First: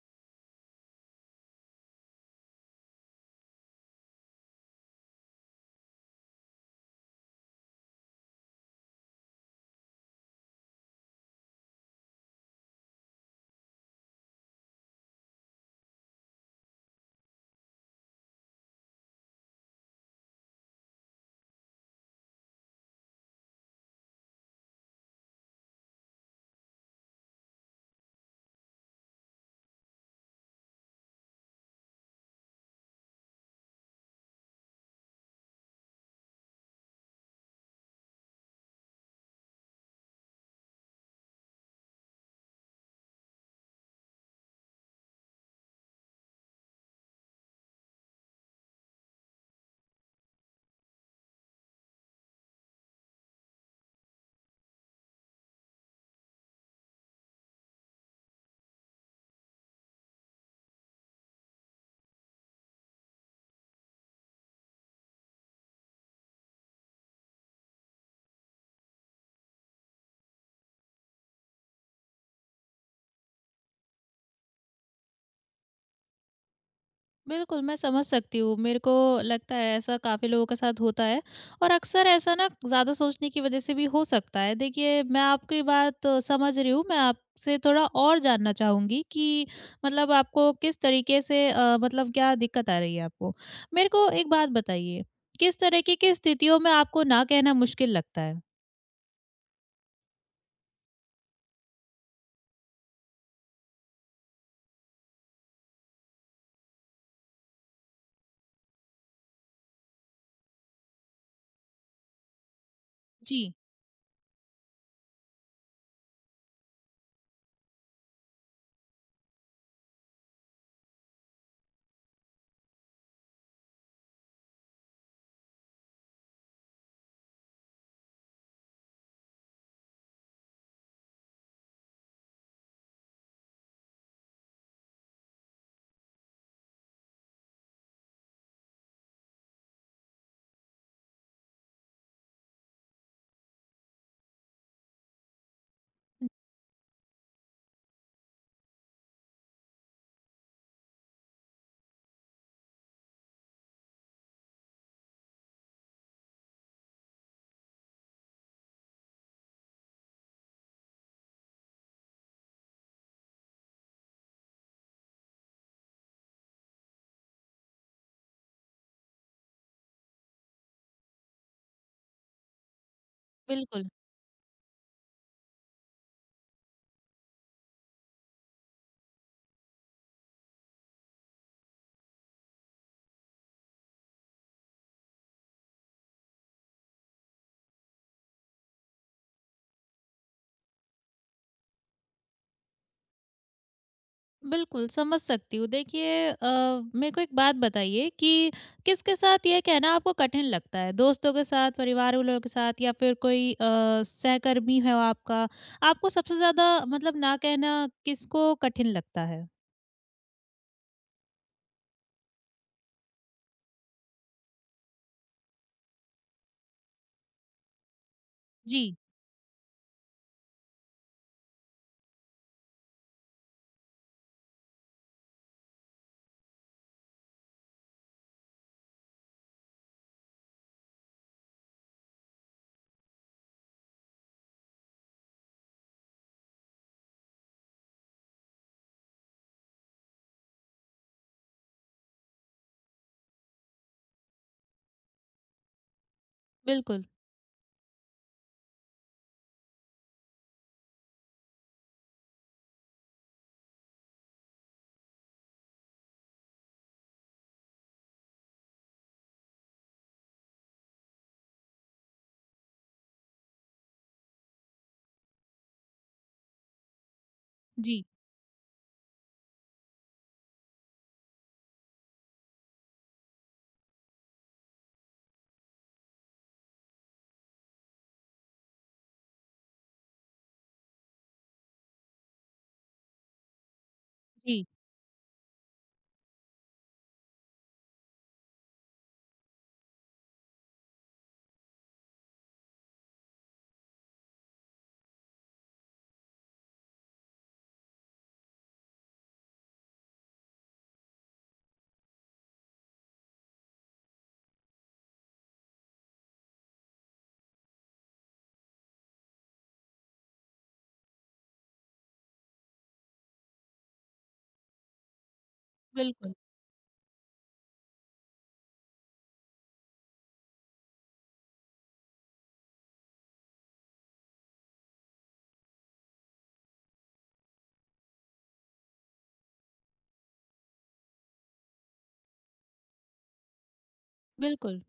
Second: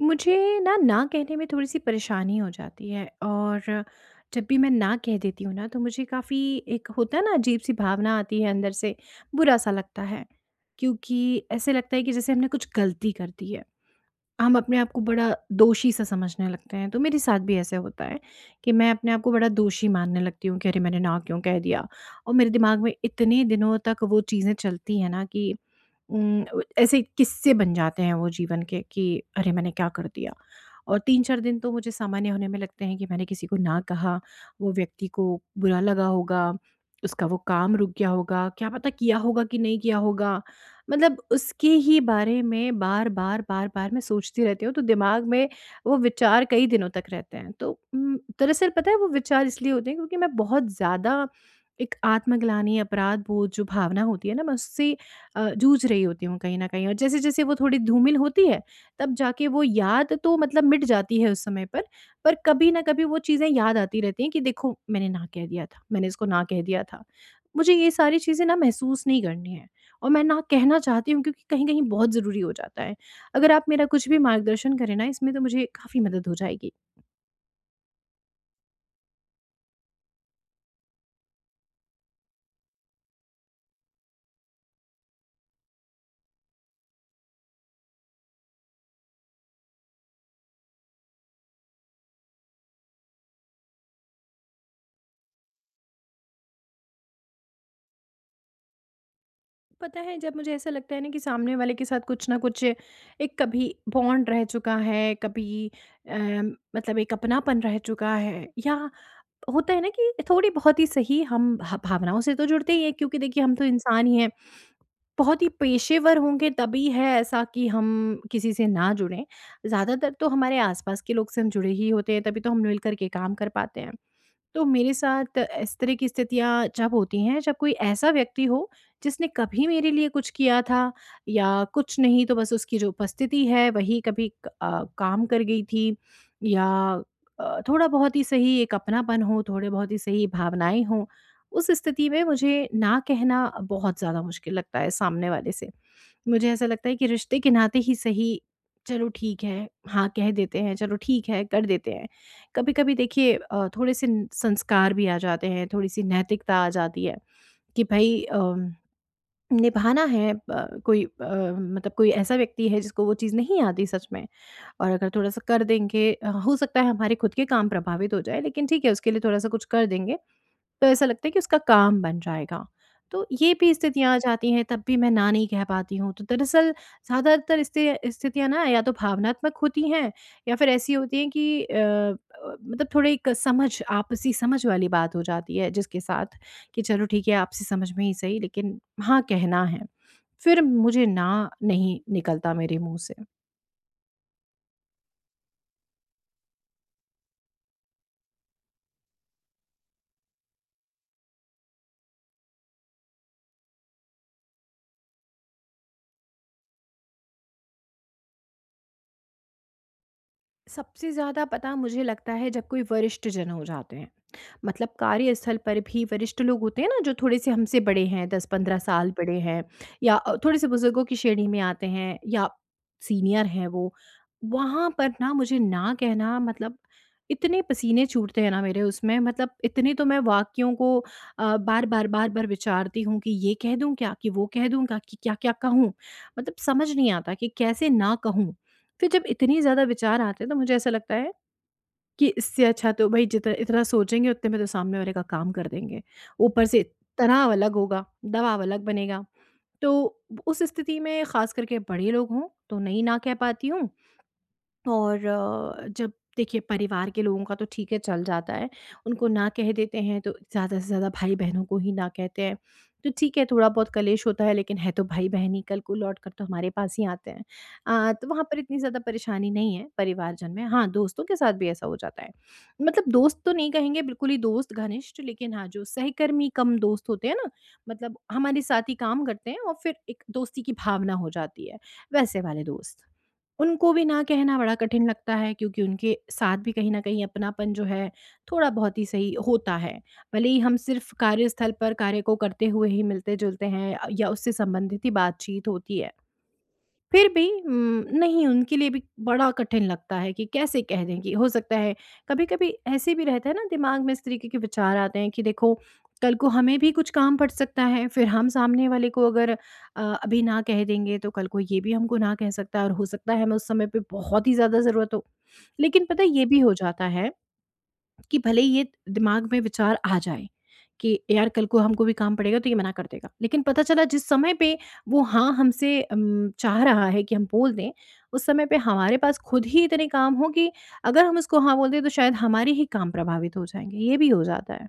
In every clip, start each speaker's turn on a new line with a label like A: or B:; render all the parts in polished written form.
A: मुझे ना, ना कहने में थोड़ी-सी परेशानी हो जाती है। और जब भी मैं ना कह देती हूँ ना, तो मुझे काफ़ी एक होता है ना, अजीब-सी भावना आती है अंदर से, बुरा-सा लगता है। क्योंकि ऐसे लगता है कि जैसे हमने कुछ गलती कर दी है। हम अपने आप को बड़ा दोषी सा समझने लगते हैं। तो मेरे साथ भी ऐसे होता है कि मैं अपने आप को बड़ा दोषी मानने लगती हूँ कि अरे मैंने ना क्यों कह दिया। और मेरे दिमाग में इतने दिनों तक वो चीज़ें चलती हैं ना कि उम, ऐसे किस्से बन जाते हैं वो जीवन के कि अरे मैंने क्या कर दिया। और 3-4 दिन तो मुझे सामान्य होने में लगते हैं कि मैंने किसी को ना कहा, वो व्यक्ति को बुरा लगा होगा, उसका वो काम रुक गया होगा, क्या पता किया होगा कि नहीं किया होगा। मतलब उसके ही बारे में बार-बार, बार-बार मैं सोचती रहती हूँ, तो दिमाग में वो विचार कई दिनों तक रहते हैं। तो दरअसल पता है वो विचार इसलिए होते हैं क्योंकि मैं बहुत ज़्यादा एक आत्मग्लानि, अपराध-बोध जो भावना होती है ना, मैं उससे जूझ रही होती हूँ कहीं न कहीं। और जैसे-जैसे वो थोड़ी धूमिल होती है, तब जाके वो याद तो मतलब मिट जाती है उस समय पर कभी न कभी वो चीज़ें याद आती रहती हैं कि देखो मैंने ना कह दिया था, मैंने इसको ना कह दिया था। मुझे ये सारी चीज़ें ना महसूस नहीं करनी है। और मैं ना कहना चाहती हूँ क्योंकि कहीं-कहीं बहुत ज़रूरी हो जाता है। अगर आप मेरा कुछ भी मार्गदर्शन करें ना इसमें तो मुझे काफ़ी मदद हो जाएगी।
B: बिल्कुल, मैं समझ सकती हूँ। मेरे को लगता है ऐसा काफ़ी लोगों के साथ होता है और अक्सर ऐसा ना ज़्यादा सोचने की वजह से भी हो सकता है। देखिए, मैं आपकी बात समझ रही हूँ। मैं आपसे थोड़ा और जानना चाहूँगी कि मतलब आपको किस तरीके से मतलब क्या दिक्कत आ रही है आपको? मेरे को एक बात बताइए, किस तरीके की किस स्थितियों में आपको ना कहना मुश्किल लगता है?
A: पता है जब मुझे ऐसा लगता है ना कि सामने वाले के साथ कुछ ना कुछ एक कभी बॉन्ड रह चुका है, कभी अ, मतलब एक अपनापन रह चुका है, या होता है ना कि थोड़ी बहुत ही सही हम ह भावनाओं से तो जुड़ते ही हैं, क्योंकि देखिए
B: जी,
A: हम तो इंसान ही हैं। बहुत ही पेशेवर होंगे तभी है ऐसा कि हम किसी से ना जुड़ें। ज़्यादातर तो हमारे आसपास के लोग से हम जुड़े ही होते हैं, तभी तो हम मिल करके काम कर पाते हैं। तो मेरे साथ इस तरह की स्थितियाँ जब होती हैं, जब कोई ऐसा व्यक्ति हो जिसने कभी मेरे लिए कुछ किया था, या कुछ नहीं तो बस उसकी जो उपस्थिति है वही कभी काम कर गई थी, या थोड़ा बहुत ही सही एक अपनापन हो, थोड़े बहुत ही सही भावनाएं हों, उस स्थिति में मुझे ना कहना बहुत ज़्यादा मुश्किल लगता है सामने वाले से। मुझे ऐसा लगता है कि रिश्ते के नाते ही सही चलो ठीक है हाँ कह देते हैं, चलो ठीक है कर देते हैं। कभी कभी देखिए थोड़े से संस्कार भी आ जाते हैं, थोड़ी सी नैतिकता आ जाती है कि भाई निभाना है। कोई मतलब कोई ऐसा व्यक्ति है जिसको वो चीज़ नहीं आती सच में, और अगर थोड़ा सा कर देंगे हो सकता है हमारे खुद के काम प्रभावित हो जाए, लेकिन ठीक है उसके लिए थोड़ा सा कुछ कर देंगे, तो ऐसा लगता है कि उसका काम बन जाएगा। तो ये भी
B: बिल्कुल।
A: स्थितियाँ आ जाती हैं, तब भी मैं ना नहीं कह पाती हूँ। तो दरअसल ज़्यादातर स्थे स्थितियाँ ना या तो भावनात्मक होती हैं, या फिर ऐसी होती हैं कि मतलब थोड़े एक समझ, आपसी समझ वाली बात हो जाती है जिसके साथ कि चलो ठीक है, आपसी समझ में ही सही लेकिन हाँ, कहना है। फिर मुझे ना नहीं निकलता मेरे मुँह से।
B: बिल्कुल, समझ सकती हूँ। देखिए मेरे को एक बात बताइए कि किसके साथ ये कहना आपको कठिन लगता है? दोस्तों के साथ, परिवार वालों के साथ, या फिर कोई सहकर्मी है आपका? आपको सबसे ज़्यादा मतलब ना कहना किसको कठिन लगता है?
A: सबसे ज़्यादा पता मुझे लगता है जब कोई वरिष्ठ जन हो जाते हैं, मतलब कार्यस्थल पर भी वरिष्ठ लोग होते हैं ना जो थोड़े से हमसे बड़े हैं, दस पंद्रह
B: जी,
A: साल बड़े हैं, या थोड़े से बुजुर्गों की श्रेणी में आते हैं, या सीनियर हैं वो, वहाँ पर ना मुझे ना कहना मतलब इतने पसीने छूटते हैं ना मेरे, उसमें मतलब इतने तो मैं वाक्यों को बार बार बार बार विचारती हूँ कि ये कह दूँ क्या कि वो कह दूँ क्या कि क्या क्या कहूँ। मतलब समझ नहीं आता कि कैसे ना कहूँ। फिर जब इतनी ज़्यादा विचार आते हैं तो मुझे ऐसा लगता है कि इससे अच्छा तो भई जितना इतना सोचेंगे उतने में तो सामने वाले का काम कर देंगे। ऊपर से
B: बिल्कुल।
A: तनाव अलग होगा, दबाव अलग बनेगा। तो उस स्थिति में ख़ास करके बड़े लोग हों तो नहीं ना कह पाती हूँ। और जब देखिए परिवार के लोगों का तो ठीक है चल जाता है, उनको ना कह देते हैं तो ज़्यादा से ज़्यादा भाई बहनों को ही ना कहते हैं, तो ठीक है थोड़ा बहुत कलेश होता है लेकिन है तो भाई बहन ही, कल को लौट कर तो हमारे पास ही आते हैं।
B: जी,
A: तो वहाँ पर इतनी ज़्यादा परेशानी नहीं है परिवारजन में। हाँ, दोस्तों के साथ भी ऐसा हो जाता है, मतलब दोस्त तो नहीं कहेंगे बिल्कुल ही दोस्त घनिष्ठ, लेकिन हाँ जो सहकर्मी कम दोस्त होते हैं ना, मतलब हमारे साथ ही काम करते हैं और फिर एक दोस्ती की भावना हो जाती है, वैसे वाले दोस्त, उनको भी ना कहना
B: जी,
A: बड़ा कठिन लगता है क्योंकि उनके साथ भी कहीं न कहीं अपनापन जो है थोड़ा बहुत ही सही होता है। भले ही हम सिर्फ़ कार्यस्थल पर कार्य को करते हुए ही मिलते-जुलते हैं या उससे संबंधित ही बातचीत होती है। फिर भी नहीं उनके लिए भी बड़ा कठिन लगता है कि कैसे कह दें, कि हो सकता है कभी-कभी ऐसे भी रहता है ना, दिमाग में इस तरीके के विचार आते हैं कि देखो कल को हमें भी कुछ काम पड़ सकता है, फिर हम सामने वाले को अगर अभी ना कह देंगे तो कल को ये भी हमको ना कह सकता है, और हो सकता है हमें उस समय पे बहुत ही ज़्यादा ज़रूरत हो। लेकिन पता है
B: बिल्कुल,
A: ये भी हो जाता है कि भले ही ये दिमाग में विचार आ जाए कि यार कल को हमको भी काम पड़ेगा तो ये मना कर देगा, लेकिन पता चला जिस समय पे वो हाँ हमसे चाह रहा है कि हम बोल दें, उस समय पे हमारे पास खुद ही इतने काम हों कि अगर हम उसको हाँ बोल दें तो शायद हमारे ही काम प्रभावित हो जाएँगे, ये भी हो जाता
B: बिल्कुल।
A: है।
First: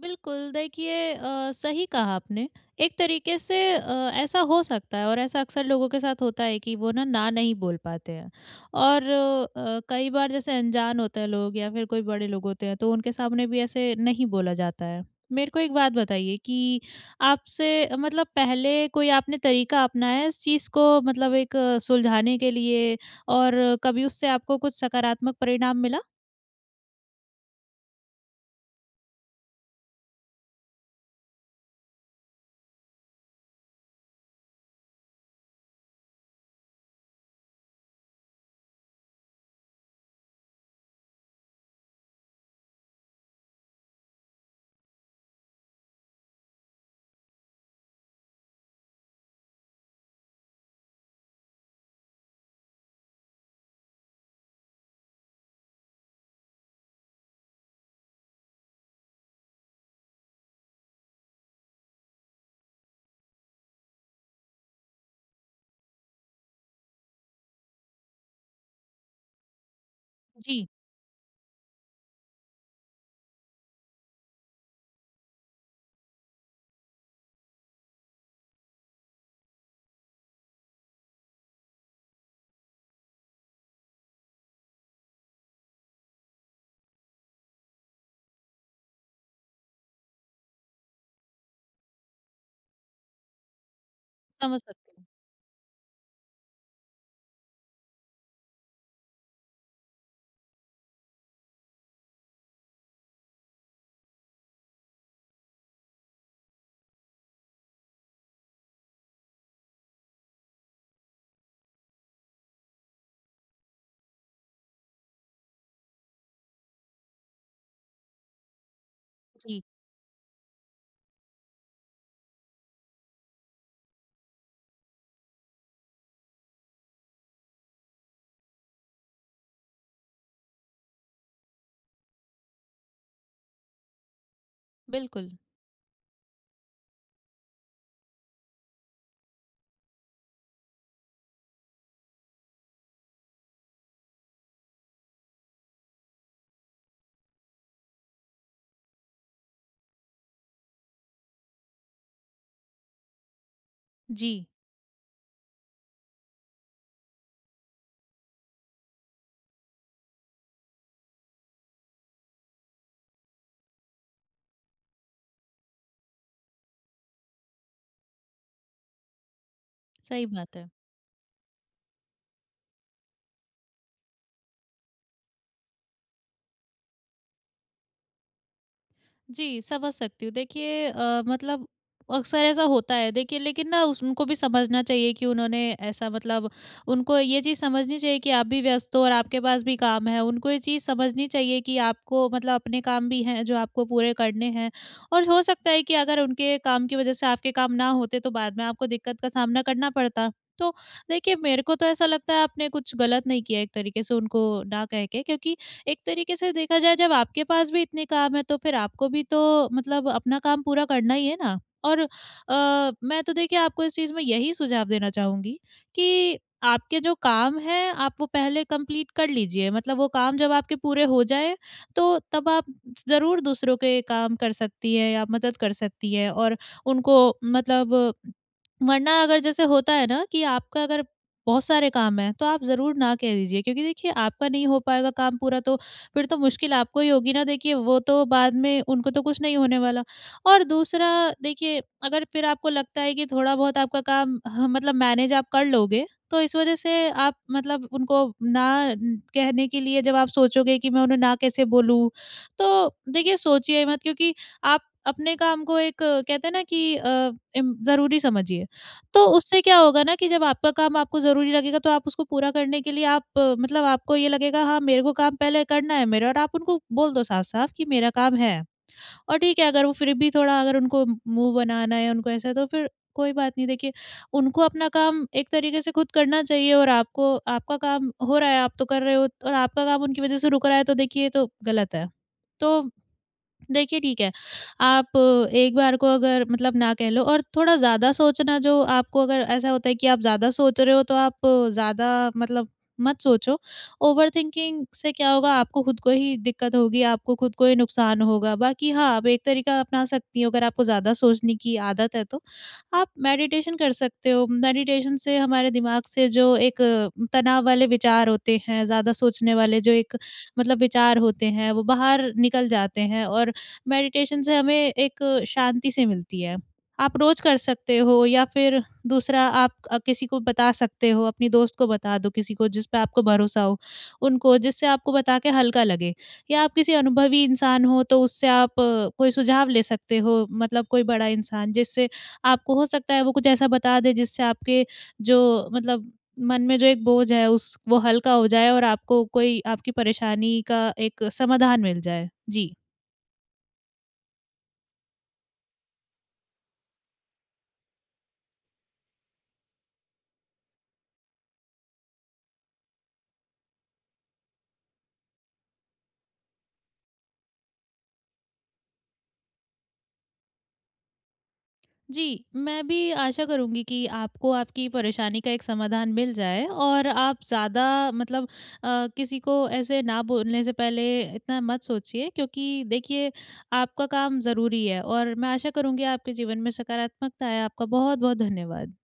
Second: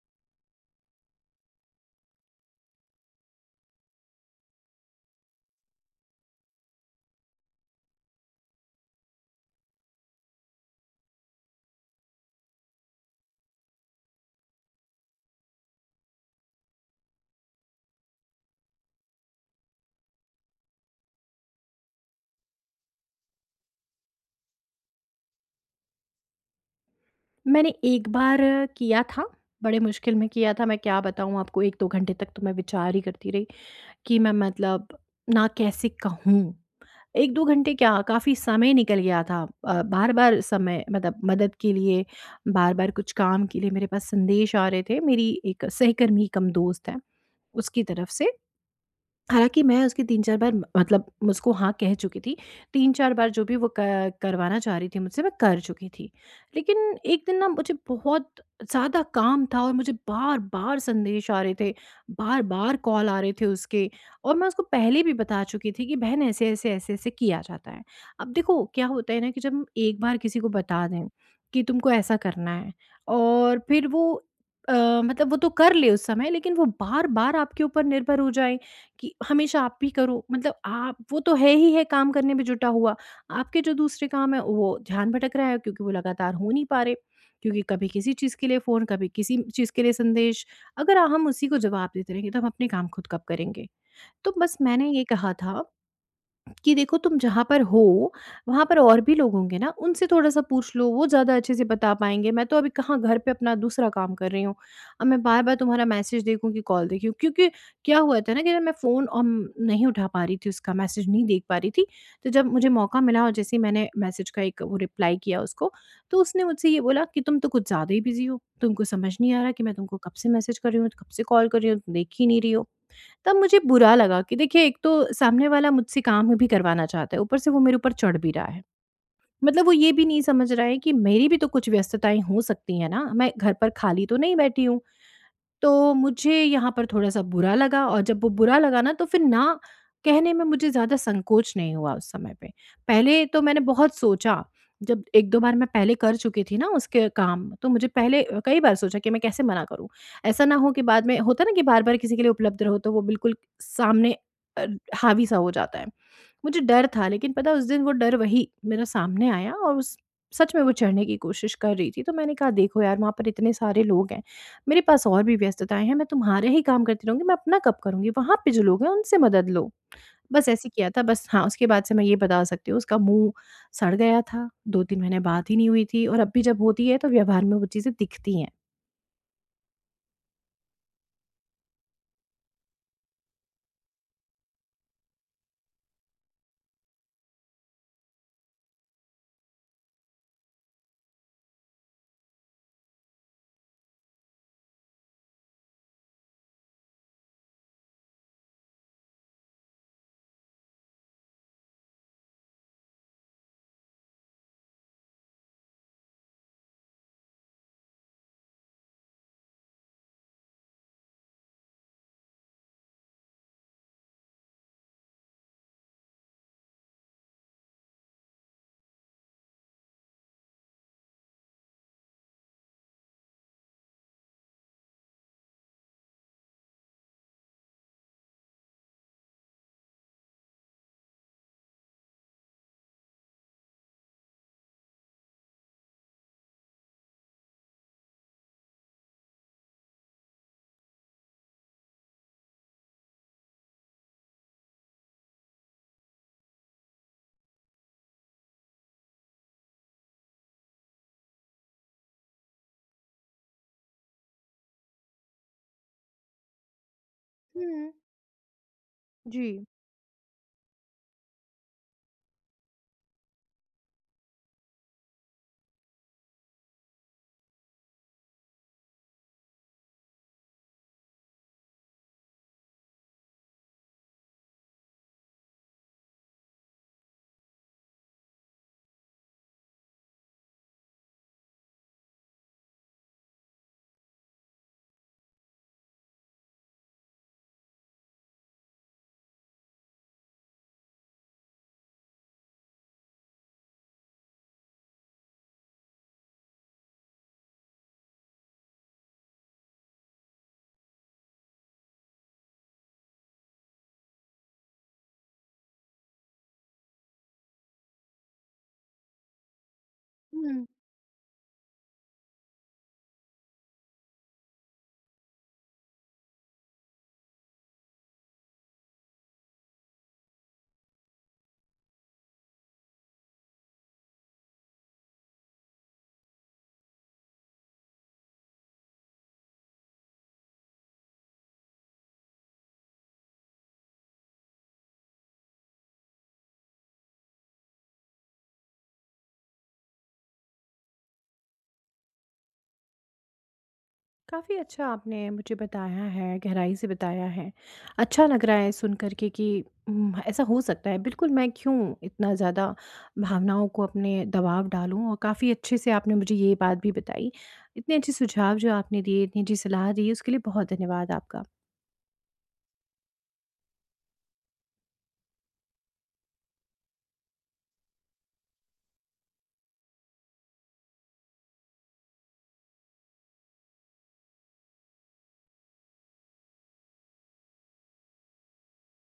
B: बिल्कुल, देखिए सही कहा आपने। एक तरीके से ऐसा हो सकता है, और ऐसा अक्सर लोगों के साथ होता है कि वो ना ना नहीं बोल पाते हैं। और कई बार जैसे अनजान होते हैं लोग, या फिर कोई बड़े लोग होते हैं तो उनके सामने भी ऐसे नहीं बोला जाता है। मेरे को एक बात बताइए कि आपसे मतलब पहले कोई आपने तरीका अपनाया है इस चीज़ को मतलब एक सुलझाने के लिए, और कभी उससे आपको कुछ सकारात्मक परिणाम मिला?
A: मैंने एक बार किया था, बड़े मुश्किल में किया था, मैं क्या बताऊँ आपको, 1-2 घंटे तक तो मैं विचार ही करती रही कि मैं मतलब ना कैसे कहूँ? 1-2 घंटे क्या, काफ़ी समय निकल गया था। बार-बार समय मतलब मदद के लिए, बार-बार कुछ काम के लिए मेरे पास संदेश आ रहे थे। मेरी एक सहकर्मी कम दोस्त है, उसकी तरफ से। हालाँकि मैं उसकी 3-4 बार मतलब उसको हाँ कह चुकी थी। 3-4 बार जो भी वो क करवाना चाह रही थी मुझसे, मैं कर चुकी थी। लेकिन एक दिन ना मुझे बहुत ज़्यादा काम था और मुझे बार-बार संदेश आ रहे थे, बार-बार कॉल आ रहे थे उसके, और मैं उसको पहले भी बता चुकी थी कि बहन ऐसे-ऐसे, ऐसे-ऐसे किया जाता है। अब देखो क्या होता है ना कि जब हम एक बार किसी को
B: जी,
A: बता दें कि तुमको ऐसा करना है, और फिर वो अ, मतलब वो तो कर ले उस समय, लेकिन वो बार-बार आपके ऊपर निर्भर हो जाए कि हमेशा आप भी करो, मतलब आप, वो तो है ही है काम करने में जुटा हुआ, आपके जो दूसरे काम है वो ध्यान भटक रहा है क्योंकि वो लगातार हो नहीं पा रहे, क्योंकि कभी किसी चीज़ के लिए फ़ोन, कभी किसी चीज़ के लिए संदेश, अगर हम उसी को जवाब देते रहेंगे तो हम अपने काम खुद कब करेंगे। तो बस
B: समझ
A: मैंने
B: सकती
A: ये
B: हूँ।
A: कहा था कि देखो तुम जहाँ पर हो, वहाँ पर और भी लोग होंगे ना, उनसे थोड़ा-सा पूछ लो, वो ज़्यादा अच्छे से बता पाएँगे। मैं तो अभी कहाँ, घर पे अपना दूसरा काम कर रही हूँ। अब मैं बार-बार तुम्हारा मैसेज देखूँ कि कॉल देखूँ, क्योंकि क्या हुआ था ना कि मैं फ़ोन नहीं उठा पा रही थी उसका, मैसेज नहीं देख पा रही थी। तो जब मुझे मौका मिला और जैसे ही मैंने मैसेज का एक वो रिप्लाई किया उसको, तो उसने मुझसे ये बोला कि तुम तो कुछ ज़्यादा ही बिज़ी हो। तुमको समझ नहीं आ रहा कि
B: जी,
A: मैं तुमको कब से मैसेज कर रही हूँ, कब से कॉल कर रही हूँ, तुम देख ही नहीं रही हो। तब मुझे बुरा लगा कि देखिए एक तो सामने वाला मुझसे काम भी करवाना चाहता है, ऊपर से वो मेरे ऊपर चढ़ भी रहा है। मतलब वो ये भी नहीं समझ रहा है कि मेरी भी तो कुछ व्यस्तताएँ हो सकती हैं ना, मैं घर पर खाली तो नहीं बैठी हूँ।
B: बिल्कुल।
A: तो मुझे यहाँ पर थोड़ा-सा बुरा लगा, और जब वो बुरा लगा ना तो फिर ना कहने में मुझे ज़्यादा संकोच नहीं हुआ उस समय पे। पहले तो मैंने बहुत सोचा, जब 1-2 बार मैं पहले कर चुकी थी ना उसके काम, तो मुझे पहले कई बार सोचा कि मैं कैसे मना करूँ? ऐसा ना हो कि बाद में होता है ना कि बार-बार किसी के लिए उपलब्ध रहो तो वो बिल्कुल सामने
B: जी,
A: अ, हावी-सा हो जाता है। मुझे डर था, लेकिन पता है उस दिन वो डर वही मेरा सामने आया, और उस, सच में वो चढ़ने की कोशिश कर रही थी, तो मैंने कहा देखो यार वहाँ पर इतने सारे लोग हैं, मेरे पास और भी व्यस्तताएं हैं, मैं तुम्हारे ही काम करती रहूंगी, मैं अपना कब करूंगी, वहाँ पे जो लोग हैं उनसे मदद लो।
B: सही
A: बस
B: बात
A: ऐसे
B: है।
A: किया था। बस हाँ, उसके बाद से मैं ये बता सकती हूँ उसका मुंह सड़ गया था, दो तीन महीने बात ही नहीं हुई थी, और अब भी जब होती है तो व्यवहार में वो चीज़ें दिखती हैं।
B: जी, समझ सकती हूँ। देखिए मतलब अक्सर ऐसा होता है देखिए, लेकिन ना उस उनको भी समझना चाहिए कि उन्होंने ऐसा मतलब उनको ये चीज़ समझनी चाहिए कि आप भी व्यस्त हो और आपके पास भी काम है। उनको ये चीज़ समझनी चाहिए कि आपको मतलब अपने काम भी हैं जो आपको पूरे करने हैं, और हो सकता है कि अगर उनके काम की वज़ह से आपके काम ना होते तो बाद में आपको दिक्कत का सामना करना पड़ता। तो देखिए, मेरे को तो ऐसा लगता है आपने कुछ गलत नहीं किया एक तरीके से उनको ना कह के, क्योंकि एक तरीके से देखा जाए जब आपके पास भी इतने काम है तो फिर आपको भी तो मतलब अपना काम पूरा करना ही है ना। और मैं तो देखिए आपको इस चीज़ में यही सुझाव देना चाहूँगी कि आपके जो काम हैं आप वो पहले कंप्लीट कर लीजिए। मतलब वो काम जब आपके पूरे हो जाएँ तो तब आप ज़रूर दूसरों के काम कर सकती हैं, आप मदद कर सकती हैं, और उनको मतलब, वरना अगर जैसे होता है ना कि आपका अगर बहुत सारे काम हैं तो आप ज़रूर ना कह दीजिए, क्योंकि देखिए आपका नहीं हो पाएगा काम पूरा, तो फिर तो मुश्किल आपको ही होगी ना। देखिए, वो तो बाद में उनको तो कुछ नहीं होने वाला। और दूसरा, देखिए अगर फिर आपको लगता है कि थोड़ा बहुत आपका काम ह मतलब मैनेज आप कर लोगे, तो इस वज़ह से आप मतलब उनको ना कहने के लिए जब आप सोचोगे कि मैं उन्हें ना कैसे बोलूँ, तो देखिए सोचिए मत, क्योंकि आप अपने काम को एक कहते हैं ना कि अ, इम
A: हम्म।
B: ज़रूरी समझिए। तो
A: जी।
B: उससे क्या होगा ना कि जब आपका काम आपको ज़रूरी लगेगा तो आप उसको पूरा करने के लिए आप मतलब आपको ये लगेगा हाँ, मेरे को काम पहले करना है मेरा, और आप उनको बोल दो साफ-साफ कि मेरा काम है। और ठीक है, अगर वो फिर भी थोड़ा, अगर उनको मुँह बनाना है, उनको ऐसा, तो फिर कोई बात नहीं, देखिए, उनको अपना काम एक तरीके से खुद करना चाहिए, और आपको आपका काम हो रहा है, आप तो कर रहे हो, और आपका काम उनकी वज़ह से रुक रहा है तो देखिए ये तो गलत है। तो देखिए, ठीक है, आप एक बार को अगर मतलब ना कह लो, और थोड़ा ज़्यादा सोचना जो आपको, अगर ऐसा होता है कि आप ज़्यादा सोच रहे हो, तो आप ज़्यादा मतलब मत सोचो। ओवरथिंकिंग से क्या होगा, आपको खुद को ही दिक्कत होगी, आपको खुद को ही नुकसान होगा। बाकी हाँ, आप एक तरीका अपना सकती हो, अगर आपको ज़्यादा सोचने की आदत है तो, आप मेडिटेशन कर सकते हो। मेडिटेशन से हमारे दिमाग से जो एक तनाव वाले विचार होते हैं, ज़्यादा सोचने वाले जो एक
A: हम्म।
B: मतलब विचार होते हैं, वो बाहर निकल जाते हैं, और मेडिटेशन से हमें एक शांति सी मिलती है। आप रोज़ कर सकते हो, या फिर दूसरा, आप किसी को बता सकते हो, अपनी दोस्त को बता दो, किसी को जिस पे आपको भरोसा हो, उनको, जिससे आपको बता के हल्का लगे। या आप किसी अनुभवी इंसान हो तो उससे आप कोई सुझाव ले सकते हो, मतलब कोई बड़ा इंसान, जिससे आपको हो सकता है वो कुछ ऐसा बता दे, जिससे आपके जो मतलब मन में जो एक बोझ है उस वो हल्का हो जाए, और आपको कोई आपकी परेशानी का एक समाधान मिल जाए। जी।
A: काफ़ी अच्छा आपने मुझे बताया है, गहराई से बताया है। अच्छा लग रहा है सुन कर के कि ऐसा हो सकता है। बिल्कुल, मैं क्यों इतना ज़्यादा भावनाओं को अपने दबाव डालूँ। और काफ़ी अच्छे से आपने मुझे ये बात भी बताई। इतने अच्छे सुझाव जो आपने दिए, इतनी अच्छी सलाह दी, उसके लिए बहुत धन्यवाद आपका।
B: जी, मैं भी आशा करूँगी कि आपको आपकी परेशानी का एक समाधान मिल जाए, और आप ज़्यादा मतलब किसी को ऐसे ना बोलने से पहले इतना मत सोचिए, क्योंकि देखिए आपका काम ज़रूरी है, और मैं आशा करूँगी आपके जीवन में सकारात्मकता आए। आपका बहुत-बहुत धन्यवाद।